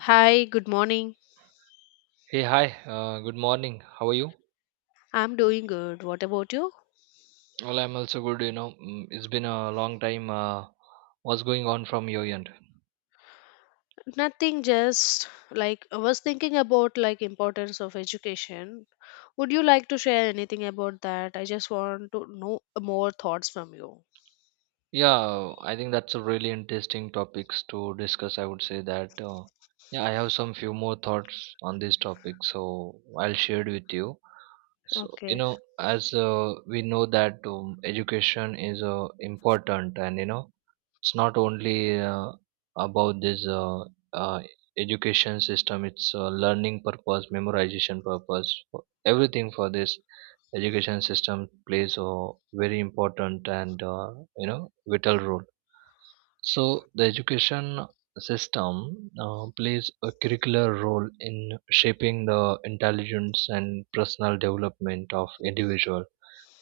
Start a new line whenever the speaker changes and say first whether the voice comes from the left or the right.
left: Hi, good morning.
right: Hey, hi. Good morning. How are you?
left: I'm doing good. What about you?
right: Well, I'm also good. You know, it's been a long time. What's going on from your end?
left: Nothing, just like I was thinking about like importance of education. Would you like to share anything about that? I just want to know more thoughts from you.
right: Yeah, I think that's a really interesting topics to discuss. I would say that yeah, I have some few more thoughts on this topic, so I'll share it with you. So you
left: Okay.
right: know, as we know that education is important, and you know, it's not only about this uh, education system; it's learning purpose, memorization purpose, everything for this education system plays a very important and you know vital role. So the education system plays a curricular role in shaping the intelligence and personal development of individual.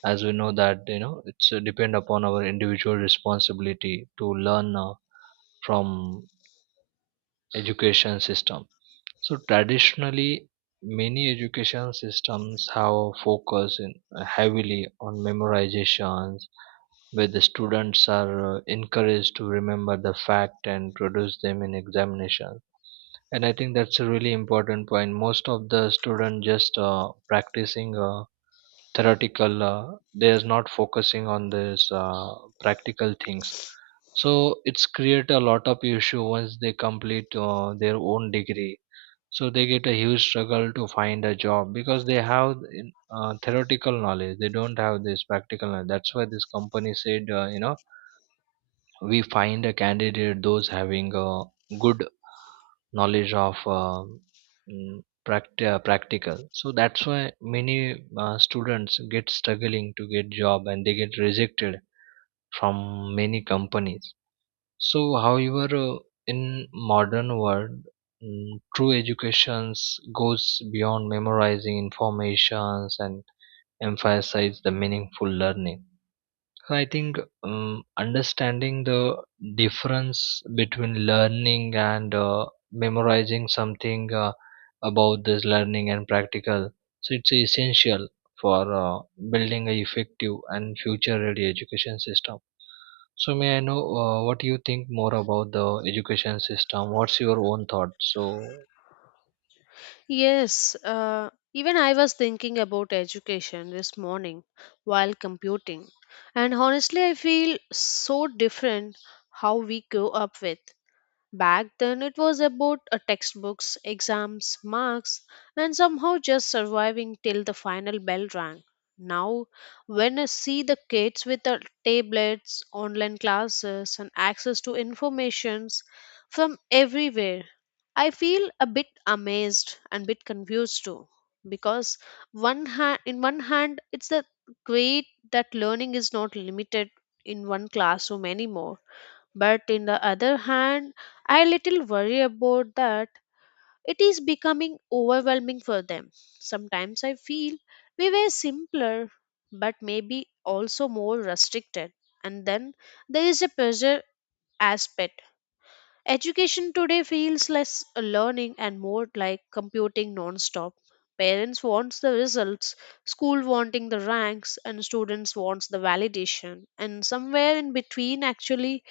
right: As we know that you know it's depend upon our individual responsibility to learn from education system. So traditionally many education systems have focus in heavily on memorizations, where the students are encouraged to remember the fact and produce them in examination. And I think that's a really important point. Most of the student just practicing theoretical, they're not focusing on this practical things. So it's create a lot of issue once they complete their own degree. So they get a huge struggle to find a job, because they have theoretical knowledge, they don't have this practical knowledge. That's why this company said, you know, we find a candidate those having a good knowledge of practical. So that's why many students get struggling to get job and they get rejected from many companies. So however, uh, in modern world, true education goes beyond memorizing informations and emphasize the meaningful learning. So I think understanding the difference between learning and memorizing something, about this learning and practical. So it's essential for building a effective and future-ready education system. So may I know what you think more about the education system? What's your own thought? So
left: Yes, even I was thinking about education this morning while computing. And honestly, I feel so different how we grow up with. Back then, it was about textbooks, exams, marks, and somehow just surviving till the final bell rang. Now, when I see the kids with the tablets, online classes, and access to informations from everywhere, I feel a bit amazed and bit confused too. Because in one hand, it's the great that learning is not limited in one classroom anymore, but in the other hand, I little worry about that it is becoming overwhelming for them. Sometimes I feel we were simpler, but maybe also more restricted. And then there is a pressure aspect. Education today feels less learning and more like computing non-stop. Parents wants the results, school wanting the ranks, and students wants the validation. And somewhere in between, actually,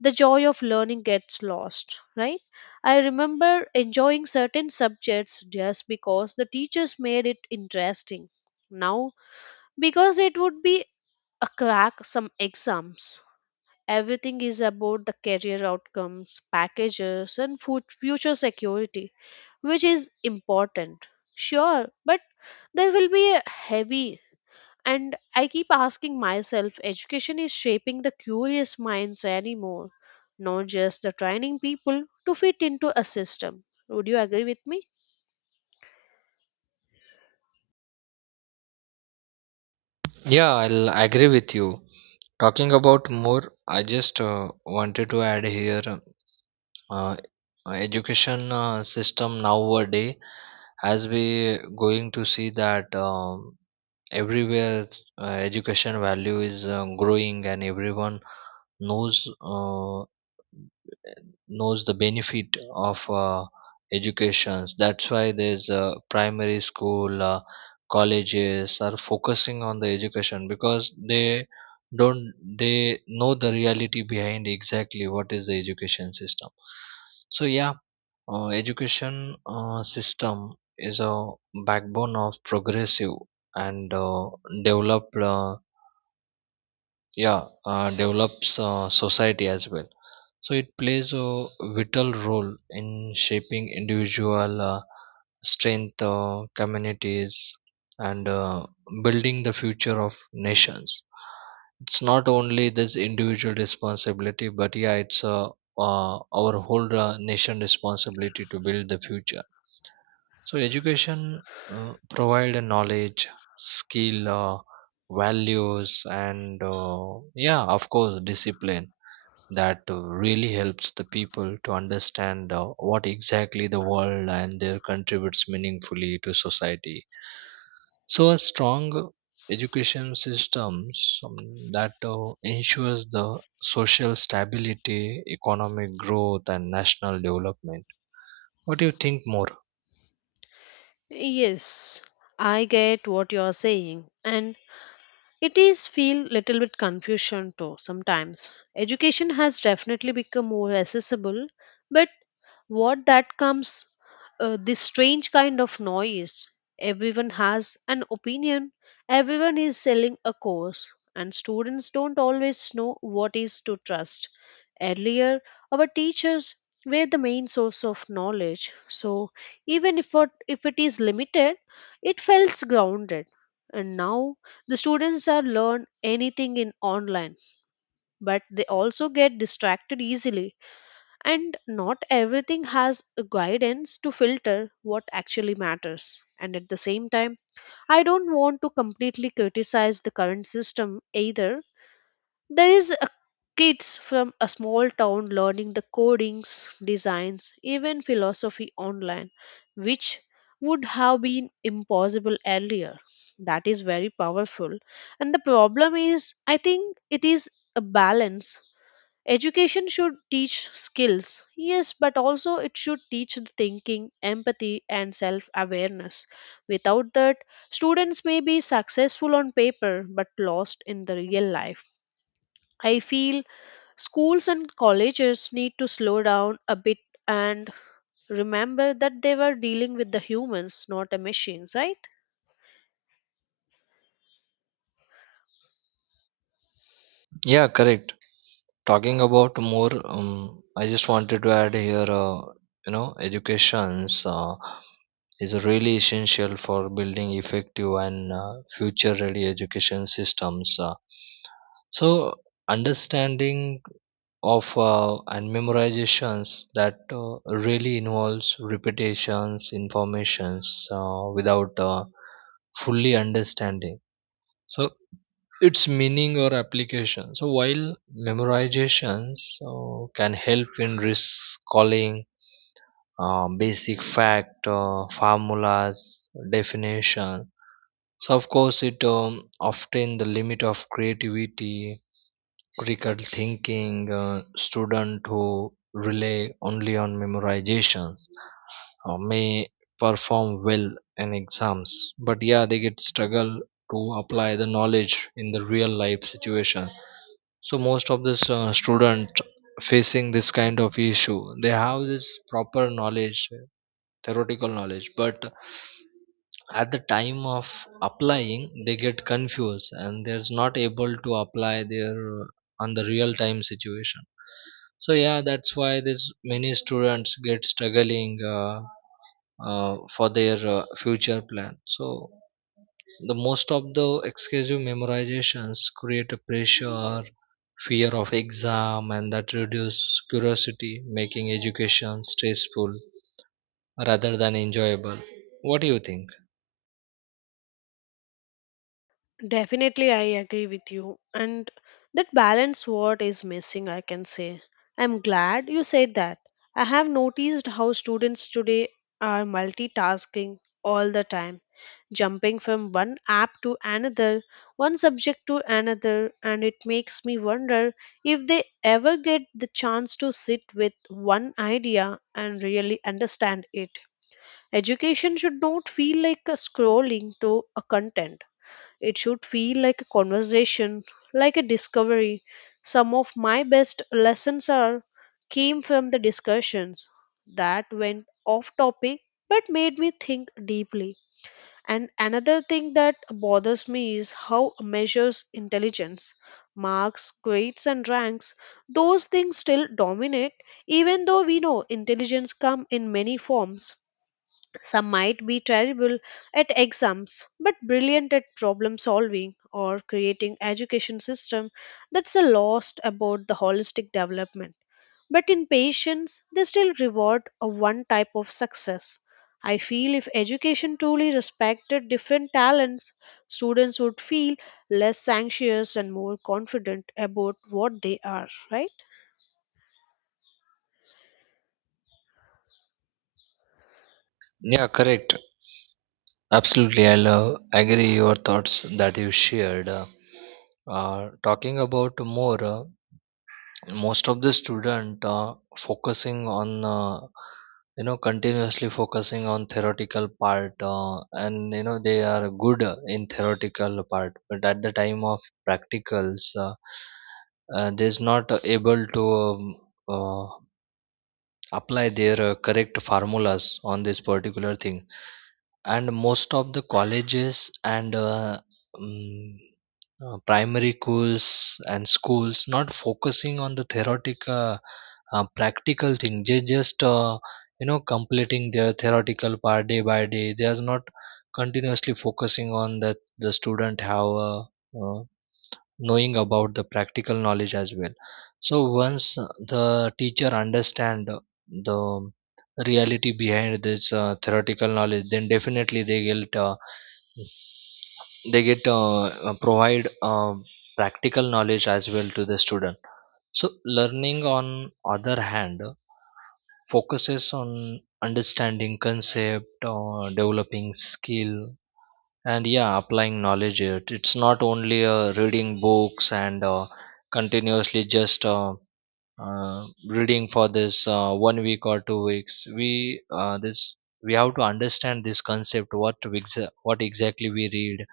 left: the joy of learning gets lost, right? I remember enjoying certain subjects just because the teachers made it interesting. Now, because it would be a crack some exams. Everything is about the career outcomes, packages, and future security, which is important. Sure, but there will be a heavy and I keep asking myself, education is shaping the curious minds anymore, not just the training people to fit into a system. Would you agree with me?
right: yeah, I'll agree with you. Talking about more, I just wanted to add here, uh, education system nowadays, as we going to see that everywhere education value is growing, and everyone knows uh, knows the benefit of educations. That's why there's primary school, colleges are focusing on the education, because they don't they know the reality behind exactly what is the education system. So yeah, education system is a backbone of progressive and developed yeah develops society as well. So it plays a vital role in shaping individual strength, communities, and building the future of nations. It's not only this individual responsibility, but yeah, it's our whole nation responsibility to build the future. So education provide a knowledge, skill, values, and yeah, of course, discipline, that really helps the people to understand what exactly the world and their contributes meaningfully to society. So a strong education systems that ensures the social stability, economic growth, and national development. What do you think more?
left: Yes, I get what you are saying, and it is feel little bit confusion too sometimes. Education has definitely become more accessible, but what that comes, this strange kind of noise. Everyone has an opinion, everyone is selling a course, and students don't always know what is to trust. Earlier, our teachers were the main source of knowledge, so even if it is limited, it felt grounded. And now the students are learn anything in online, but they also get distracted easily and not everything has a guidance to filter what actually matters. And at the same time, I don't want to completely criticize the current system either. There is a kids from a small town learning the codings, designs, even philosophy online, which would have been impossible earlier. That is very powerful. And the problem is, I think it is a balance. Education should teach skills, yes, but also it should teach the thinking, empathy, and self awareness. Without that, students may be successful on paper but lost in the real life. I feel schools and colleges need to slow down a bit and remember that they were dealing with the humans, not the machines, right?
right: Yeah, correct. Talking about more, I just wanted to add here, you know, educations is really essential for building effective and future ready education systems. So understanding of and memorizations, that really involves repetitions informations without fully understanding, so its meaning or application. So while memorizations can help in recalling basic fact, formulas, definition. So of course it often the limit of creativity, critical thinking. Student who rely only on memorizations may perform well in exams, but yeah, they get struggle to apply the knowledge in the real life situation. So most of this student facing this kind of issue. They have this proper knowledge, theoretical knowledge, but at the time of applying they get confused and they're not able to apply their on the real time situation. So yeah, that's why this many students get struggling for their future plan. So the most of the excessive memorizations create a pressure, fear of exam, and that reduce curiosity, making education stressful rather than enjoyable. What do you think?
left: Definitely, I agree with you. And that balance what is missing, I can say. I'm glad you said that. I have noticed how students today are multitasking all the time, jumping from one app to another, one subject to another, and it makes me wonder if they ever get the chance to sit with one idea and really understand it. Education should not feel like a scrolling through a content, it should feel like a conversation, like a discovery. Some of my best lessons are came from the discussions that went off topic but made me think deeply. And another thing that bothers me is how measures intelligence. Marks, grades and ranks, those things still dominate even though we know intelligence come in many forms. Some might be terrible at exams but brilliant at problem solving or creating education system that's a lost about the holistic development. But in patients, they still reward a one type of success. I feel if education truly respected different talents, students would feel less anxious and more confident about what they are, right?
right: Yeah, correct. Absolutely. I love, agree your thoughts that you shared. Uh, Talking about more. Most of the student focusing on you know, continuously focusing on theoretical part, and you know they are good in theoretical part, but at the time of practicals, there's not able to uh, apply their correct formulas on this particular thing. And most of the colleges and um, primary schools and schools not focusing on the theoretical practical thing. They just you know, completing their theoretical part day by day. They are not continuously focusing on that the student have a uh, knowing about the practical knowledge as well. So once the teacher understand the reality behind this theoretical knowledge, then definitely they get provide practical knowledge as well to the student. So learning, on other hand, focuses on understanding concept, developing skill, and yeah, applying knowledge. It's not only reading books and continuously just reading for this 1 week or 2 weeks. We have to understand this concept, what what exactly we read,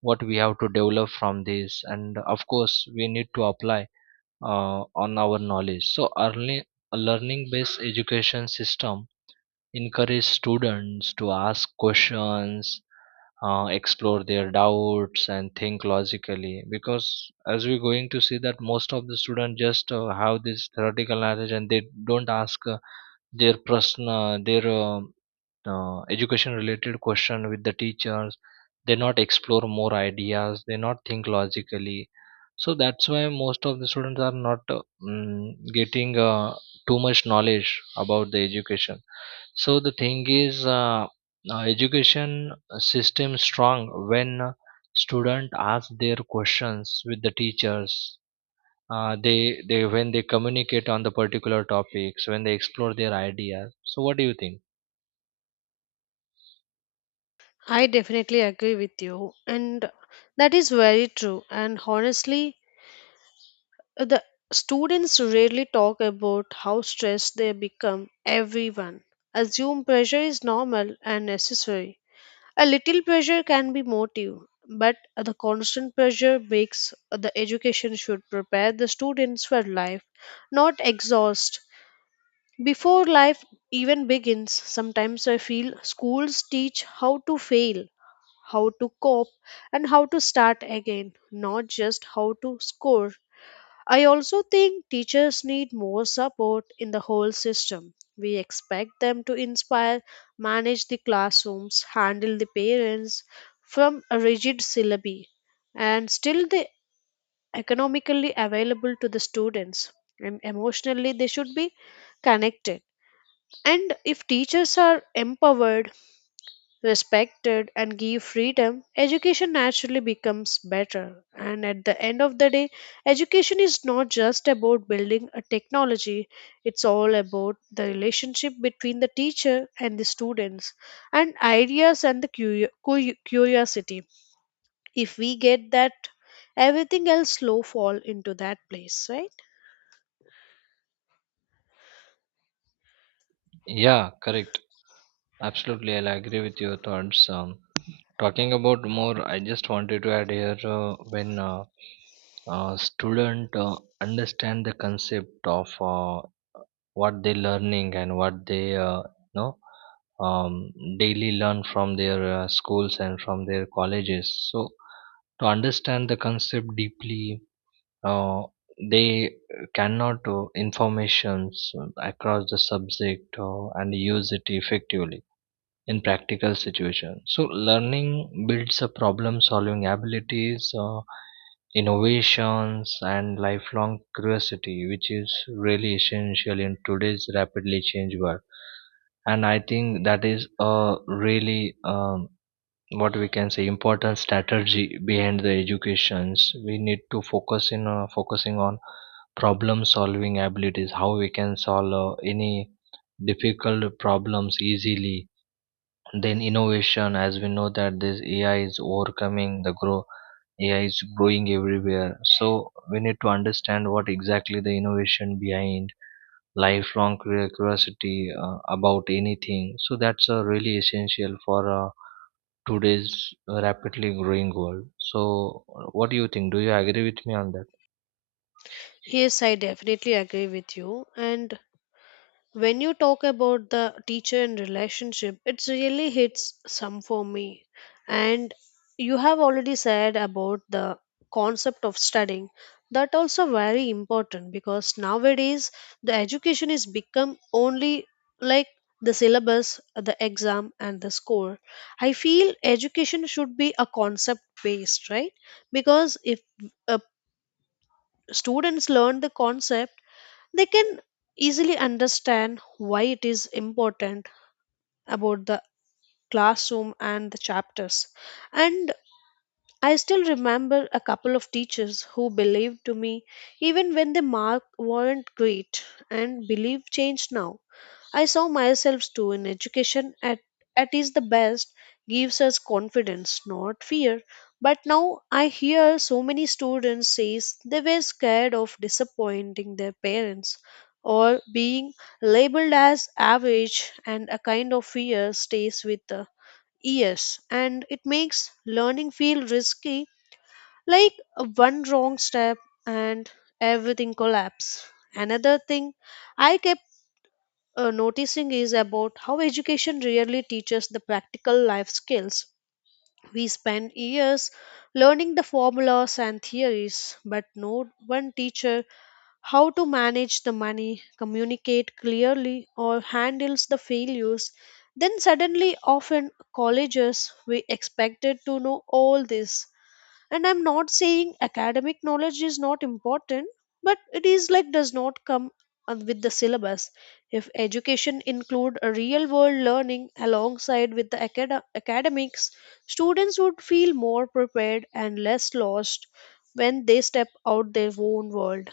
right: what we have to develop from this, and of course we need to apply on our knowledge. So early, a learning based education system encourage students to ask questions, explore their doubts, and think logically. Because as we're going to see that most of the students just have this theoretical knowledge, and they don't ask their prashna, their education related question with the teachers. They not explore more ideas, they not think logically. So that's why most of the students are not getting too much knowledge about the education. So the thing is, education system strong when student ask their questions with the teachers. They When they communicate on the particular topics, when they explore their ideas. So what do you think?
left: I definitely agree with you, and that is very true. And honestly, the students rarely talk about how stressed they become. Everyone assume pressure is normal and necessary. A little pressure can be motive, but the constant pressure makes the education should prepare the students for life, not exhaust. Before life even begins, sometimes I feel schools teach how to fail, how to cope, and how to start again, not just how to score. I also think teachers need more support in the whole system. We expect them to inspire, manage the classrooms, handle the parents from a rigid syllabi, and still they economically available to the students. And emotionally, they should be connected. And if teachers are empowered, respected, and give freedom, education naturally becomes better. And at the end of the day, education is not just about building a technology, it's all about the relationship between the teacher and the students, and ideas and the curiosity. If we get that, everything else slow fall into that place, right?
right: Yeah, correct. Absolutely, I'll agree with your thoughts. Talking about more, I just wanted to add here when student understand the concept of what they learning and what they know, um, daily learn from their schools and from their colleges. So to understand the concept deeply, uh, they cannot informations across the subject, and use it effectively in practical situations. So learning builds a problem solving abilities, innovations, and lifelong curiosity, which is really essential in today's rapidly changing world. And I think that is a really what we can say important strategy behind the educations. We need to focusing on problem solving abilities, how we can solve any difficult problems easily, then innovation. As we know that this AI is overcoming the grow, AI is growing everywhere. So we need to understand what exactly the innovation behind lifelong curiosity about anything. So that's really essential for today's rapidly growing world. So what do you think? Do you agree with me on that?
left: Yes, I definitely agree with you. And when you talk about the teacher and relationship, it's really hits some for me, and you have already said about the concept of studying, that also very important because nowadays the education is become only like the syllabus, the exam and the score. I feel education should be a concept based, right? Because if uh, students learn the concept, they can easily understand why it is important about the classroom and the chapters. And I still remember a couple of teachers who believed to me even when the mark weren't great, and belief changed. Now I saw myself too in education at is the best, gives us confidence, not fear. But now I hear so many students says they were scared of disappointing their parents or being labeled as average, and a kind of fear stays with the years, and it makes learning feel risky, like a one wrong step and everything collapse. Another thing I kept noticing is about how education really teaches the practical life skills. We spend years learning the formulas and theories, but no one teacher how to manage the money, communicate clearly, or handles the failures. Then suddenly, often colleges we expected to know all this, and I'm not saying academic knowledge is not important, but it is like does not come with the syllabus. If education include a real world learning alongside with the academics, students would feel more prepared and less lost when they step out their own world.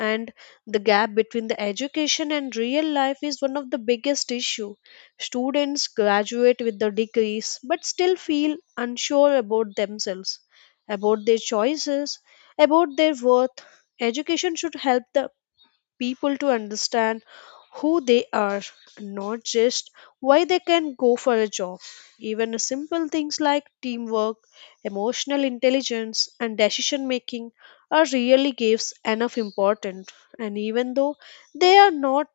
left: And the gap between the education and real life is one of the biggest issue. Students graduate with the degrees but still feel unsure about themselves, about their choices, about their worth. Education should help the people to understand who they are, not just why they can go for a job. Even simple things like teamwork, emotional intelligence, and decision making are really gives enough importance. And even though they are not,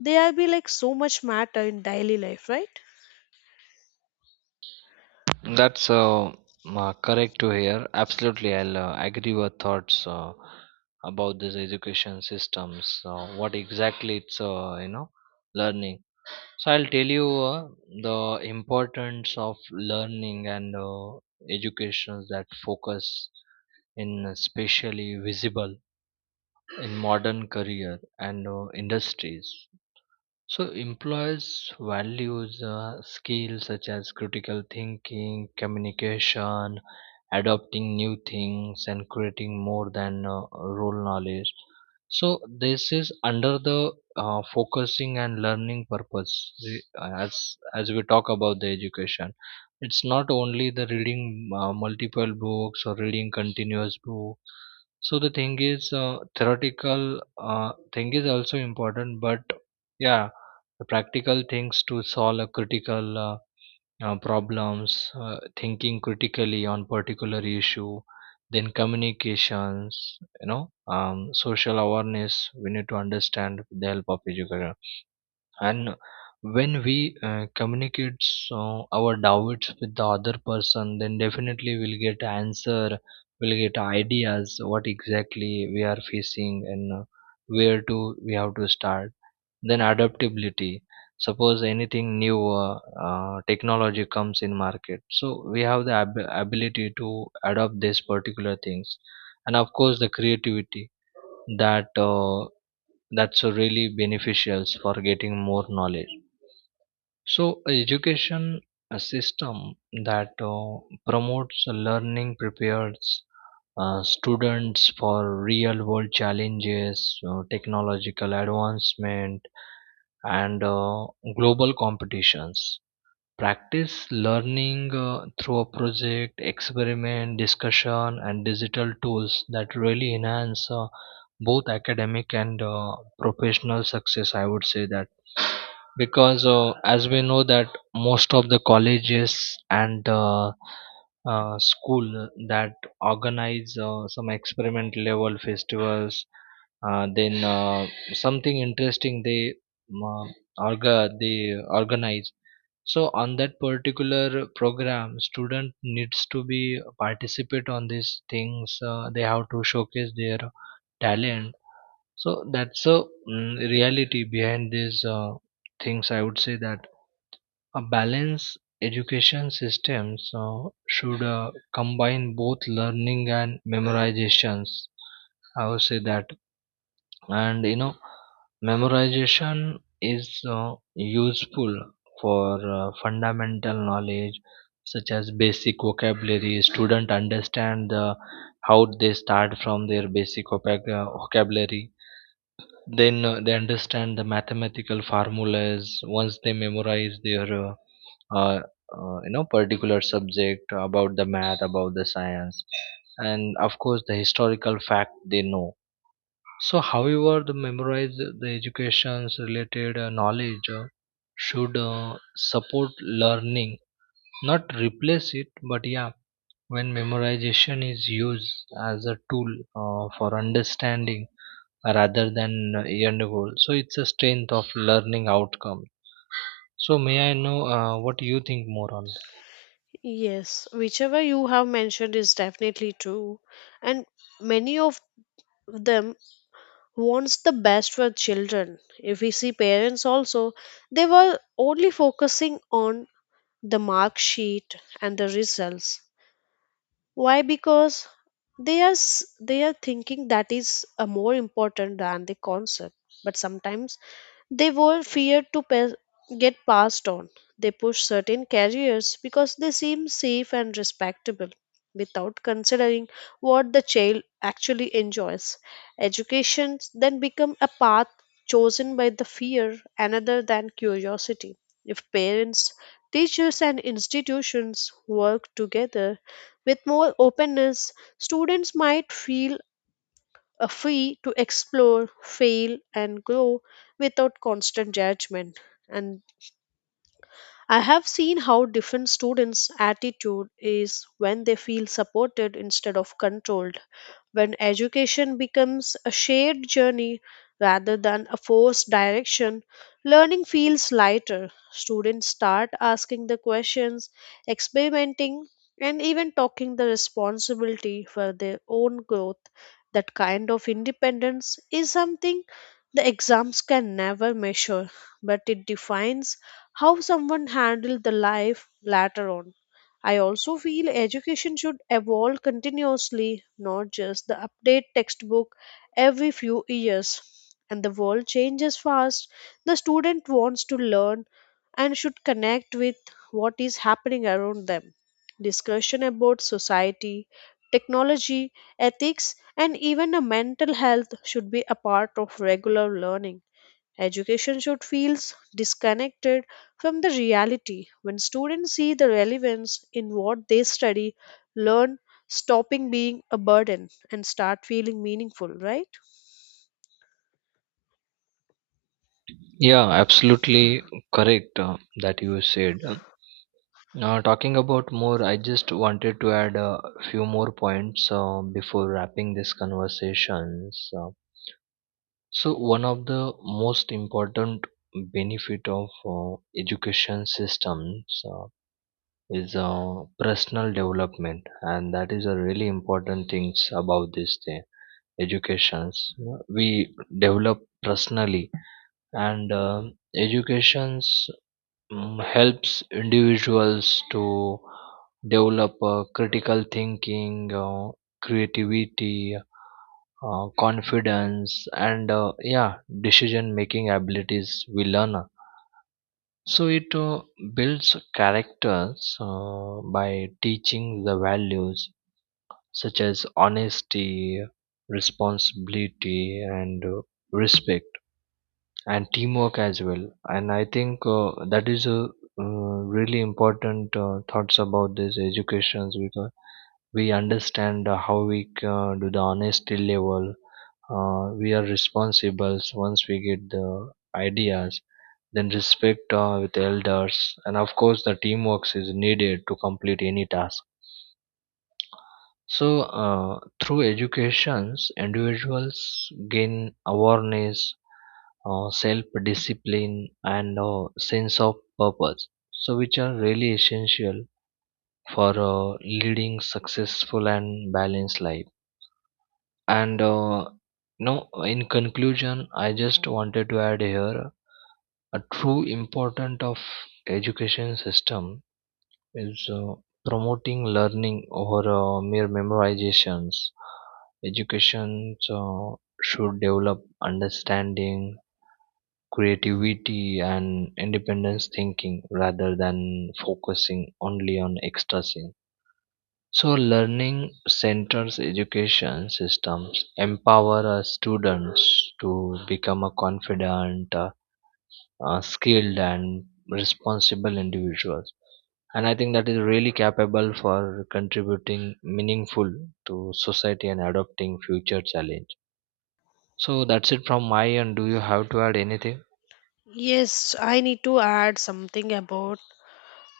left: they are be like so much matter in daily life, right?
right: That's correct to hear. Absolutely, I'll agree with thoughts about this education systems. What exactly it's you know, learning. So I'll tell you the importance of learning and educations, that focus in especially visible in modern career and industries. So employers values skills such as critical thinking, communication, adopting new things, and creating, more than role knowledge. So this is under the focusing and learning purpose. As we talk about the education, it's not only the reading multiple books or reading continuous book. So the thing is, theoretical thing is also important, but yeah, practical things to solve a critical problems, thinking critically on particular issue, then communications, you know, social awareness we need to understand with the help of education. And when we communicate so our doubts with the other person, then definitely we'll get answer, we'll get ideas what exactly we are facing, and where to we have to start. Then adaptability. Suppose anything new technology comes in market, so we have the ability to adopt these particular things, and of course the creativity, that uh, that's really beneficial for getting more knowledge. So education a system that promotes learning prepares students for real world challenges, technological advancement, and global competitions. Practice learning through a project, experiment, discussion, and digital tools, that really enhance both academic and professional success. I would say that, because as we know that most of the colleges and school that organize some experiment level festivals, then something interesting they um, uh, orga they organize. So on that particular program student needs to be participate on these things. They have to showcase their talent. So that's a reality behind these things. I would say that a balanced education system should combine both learning and memorizations. I would say that, and you know, memorization is useful for fundamental knowledge such as basic vocabulary. Student understand how they start from their basic vocabulary, then they understand the mathematical formulas once they memorize their uh, you know, particular subject about the math, about the science, and of course the historical fact they know. So however, the memorize the education's related knowledge should support learning, not replace it. But yeah, when memorization is used as a tool for understanding rather than end goal, so it's a strength of learning outcome. So may I know what you think more on that?
left: Yes, whichever you have mentioned is definitely true, and many of them wants the best for children. If we see parents also, they were only focusing on the mark sheet and the results. Why? Because they are thinking that is more important than the concept. But sometimes they were feared to get passed on. They pushed certain careers because they seemed safe and respectable without considering what the child actually enjoys. Education then become a path chosen by the fear another than curiosity. If parents, teachers and institutions work together with more openness, students might feel a free to explore, fail, and grow without constant judgment. And I have seen how different students' attitude is when they feel supported instead of controlled, when education becomes a shared journey rather than a forced direction. Learning feels lighter. Students start asking the questions, experimenting, and even taking the responsibility for their own growth. That kind of independence is something the exams can never measure, but it defines how someone handled the life later on. I also feel education should evolve continuously, not just the update textbook every few years. And the world changes fast. The student wants to learn and should connect with what is happening around them. Discussion about society, technology, ethics, and even a mental health should be a part of regular learning. Education should feel disconnected from the reality. When students see the relevance in what they study, learn stopping being a burden and start feeling meaningful, right?
right: Yeah, absolutely correct that you said. Now talking about more, I just wanted to add a few more points before wrapping this conversations. So one of the most important benefit of education systems is personal development, and that is a really important things about this thing. Educations, you know, we develop personally, and educations helps individuals to develop critical thinking, creativity, confidence, and yeah, decision making abilities we learn. So it builds characters by teaching the values such as honesty, responsibility, and respect, and teamwork as well. And I think that is a really important thoughts about this educations, because we understand how we can do the honesty level, we are responsible once we get the ideas, then respect with elders, and of course the teamwork is needed to complete any task. So, through educations, individuals gain awareness, self-discipline, and sense of purpose, so which are really essential for leading successful and balanced life. And no, in conclusion, I just wanted to add here a true importance of education system is promoting learning over mere memorizations. Education should develop understanding, creativity, and independence thinking, rather than focusing only on extracting. So, learning centers education systems empower students to become a confident, skilled, and responsible individuals. And I think that is really capable for contributing meaningful to society and adopting future challenge. So that's it from my end. Do you have to add anything?
left: Yes, I need to add something about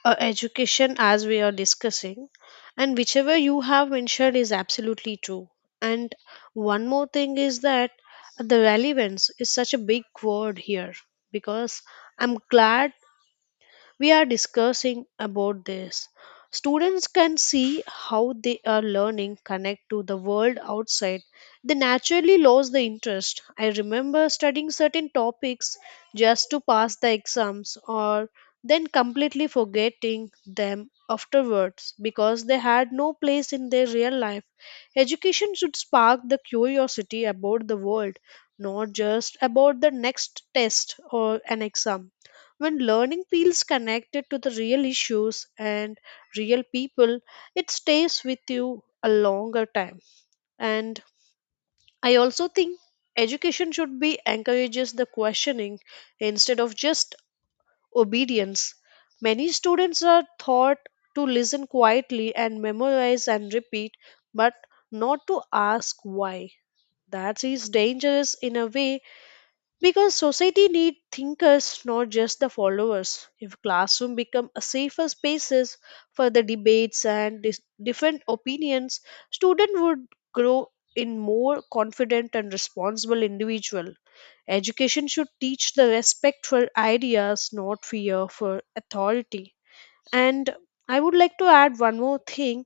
left: education as we are discussing, and whichever you have mentioned is absolutely true. And one more thing is that the relevance is such a big word here because I'm glad we are discussing about this. Students can see how they are learning connect to the world outside. They naturally lose the interest. I remember studying certain topics just to pass the exams or then completely forgetting them afterwards because they had no place in their real life. Education should spark the curiosity about the world, not just about the next test or an exam. When learning feels connected to the real issues and real people, it stays with you a longer time. And I also think education should be encourages the questioning instead of just obedience. Many students are taught to listen quietly and memorize and repeat, but not to ask why. That is dangerous in a way because society need thinkers, not just the followers. If classroom become a safer spaces for the debates and different opinions, student would grow in more confident and responsible individual. Education should teach the respect for ideas, not fear for authority. And I would like to add one more thing.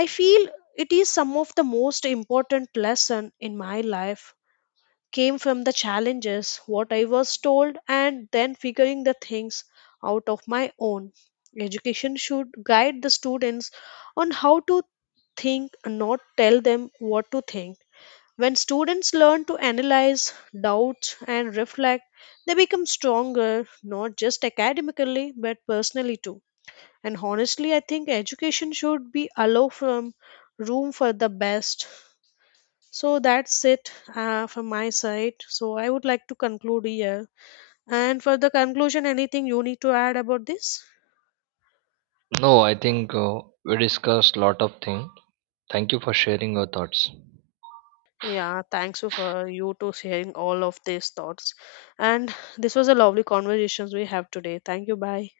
left: I feel it is some of the most important lesson in my life, came from the challenges, what I was told, and then figuring the things out of my own. Education should guide the students on how to think, not tell them what to think. When students learn to analyze, doubt, and reflect, they become stronger, not just academically, but personally too. And honestly, I think education should be allow from room for the best. So that's it from my side. So I would like to conclude here. And for the conclusion, anything you need to add about this?
right: No, I think we discussed lot of things. Thank you for sharing your thoughts.
left: Yeah, thanks you for you to sharing all of these thoughts. And this was a lovely conversations we have today. Thank you. Bye.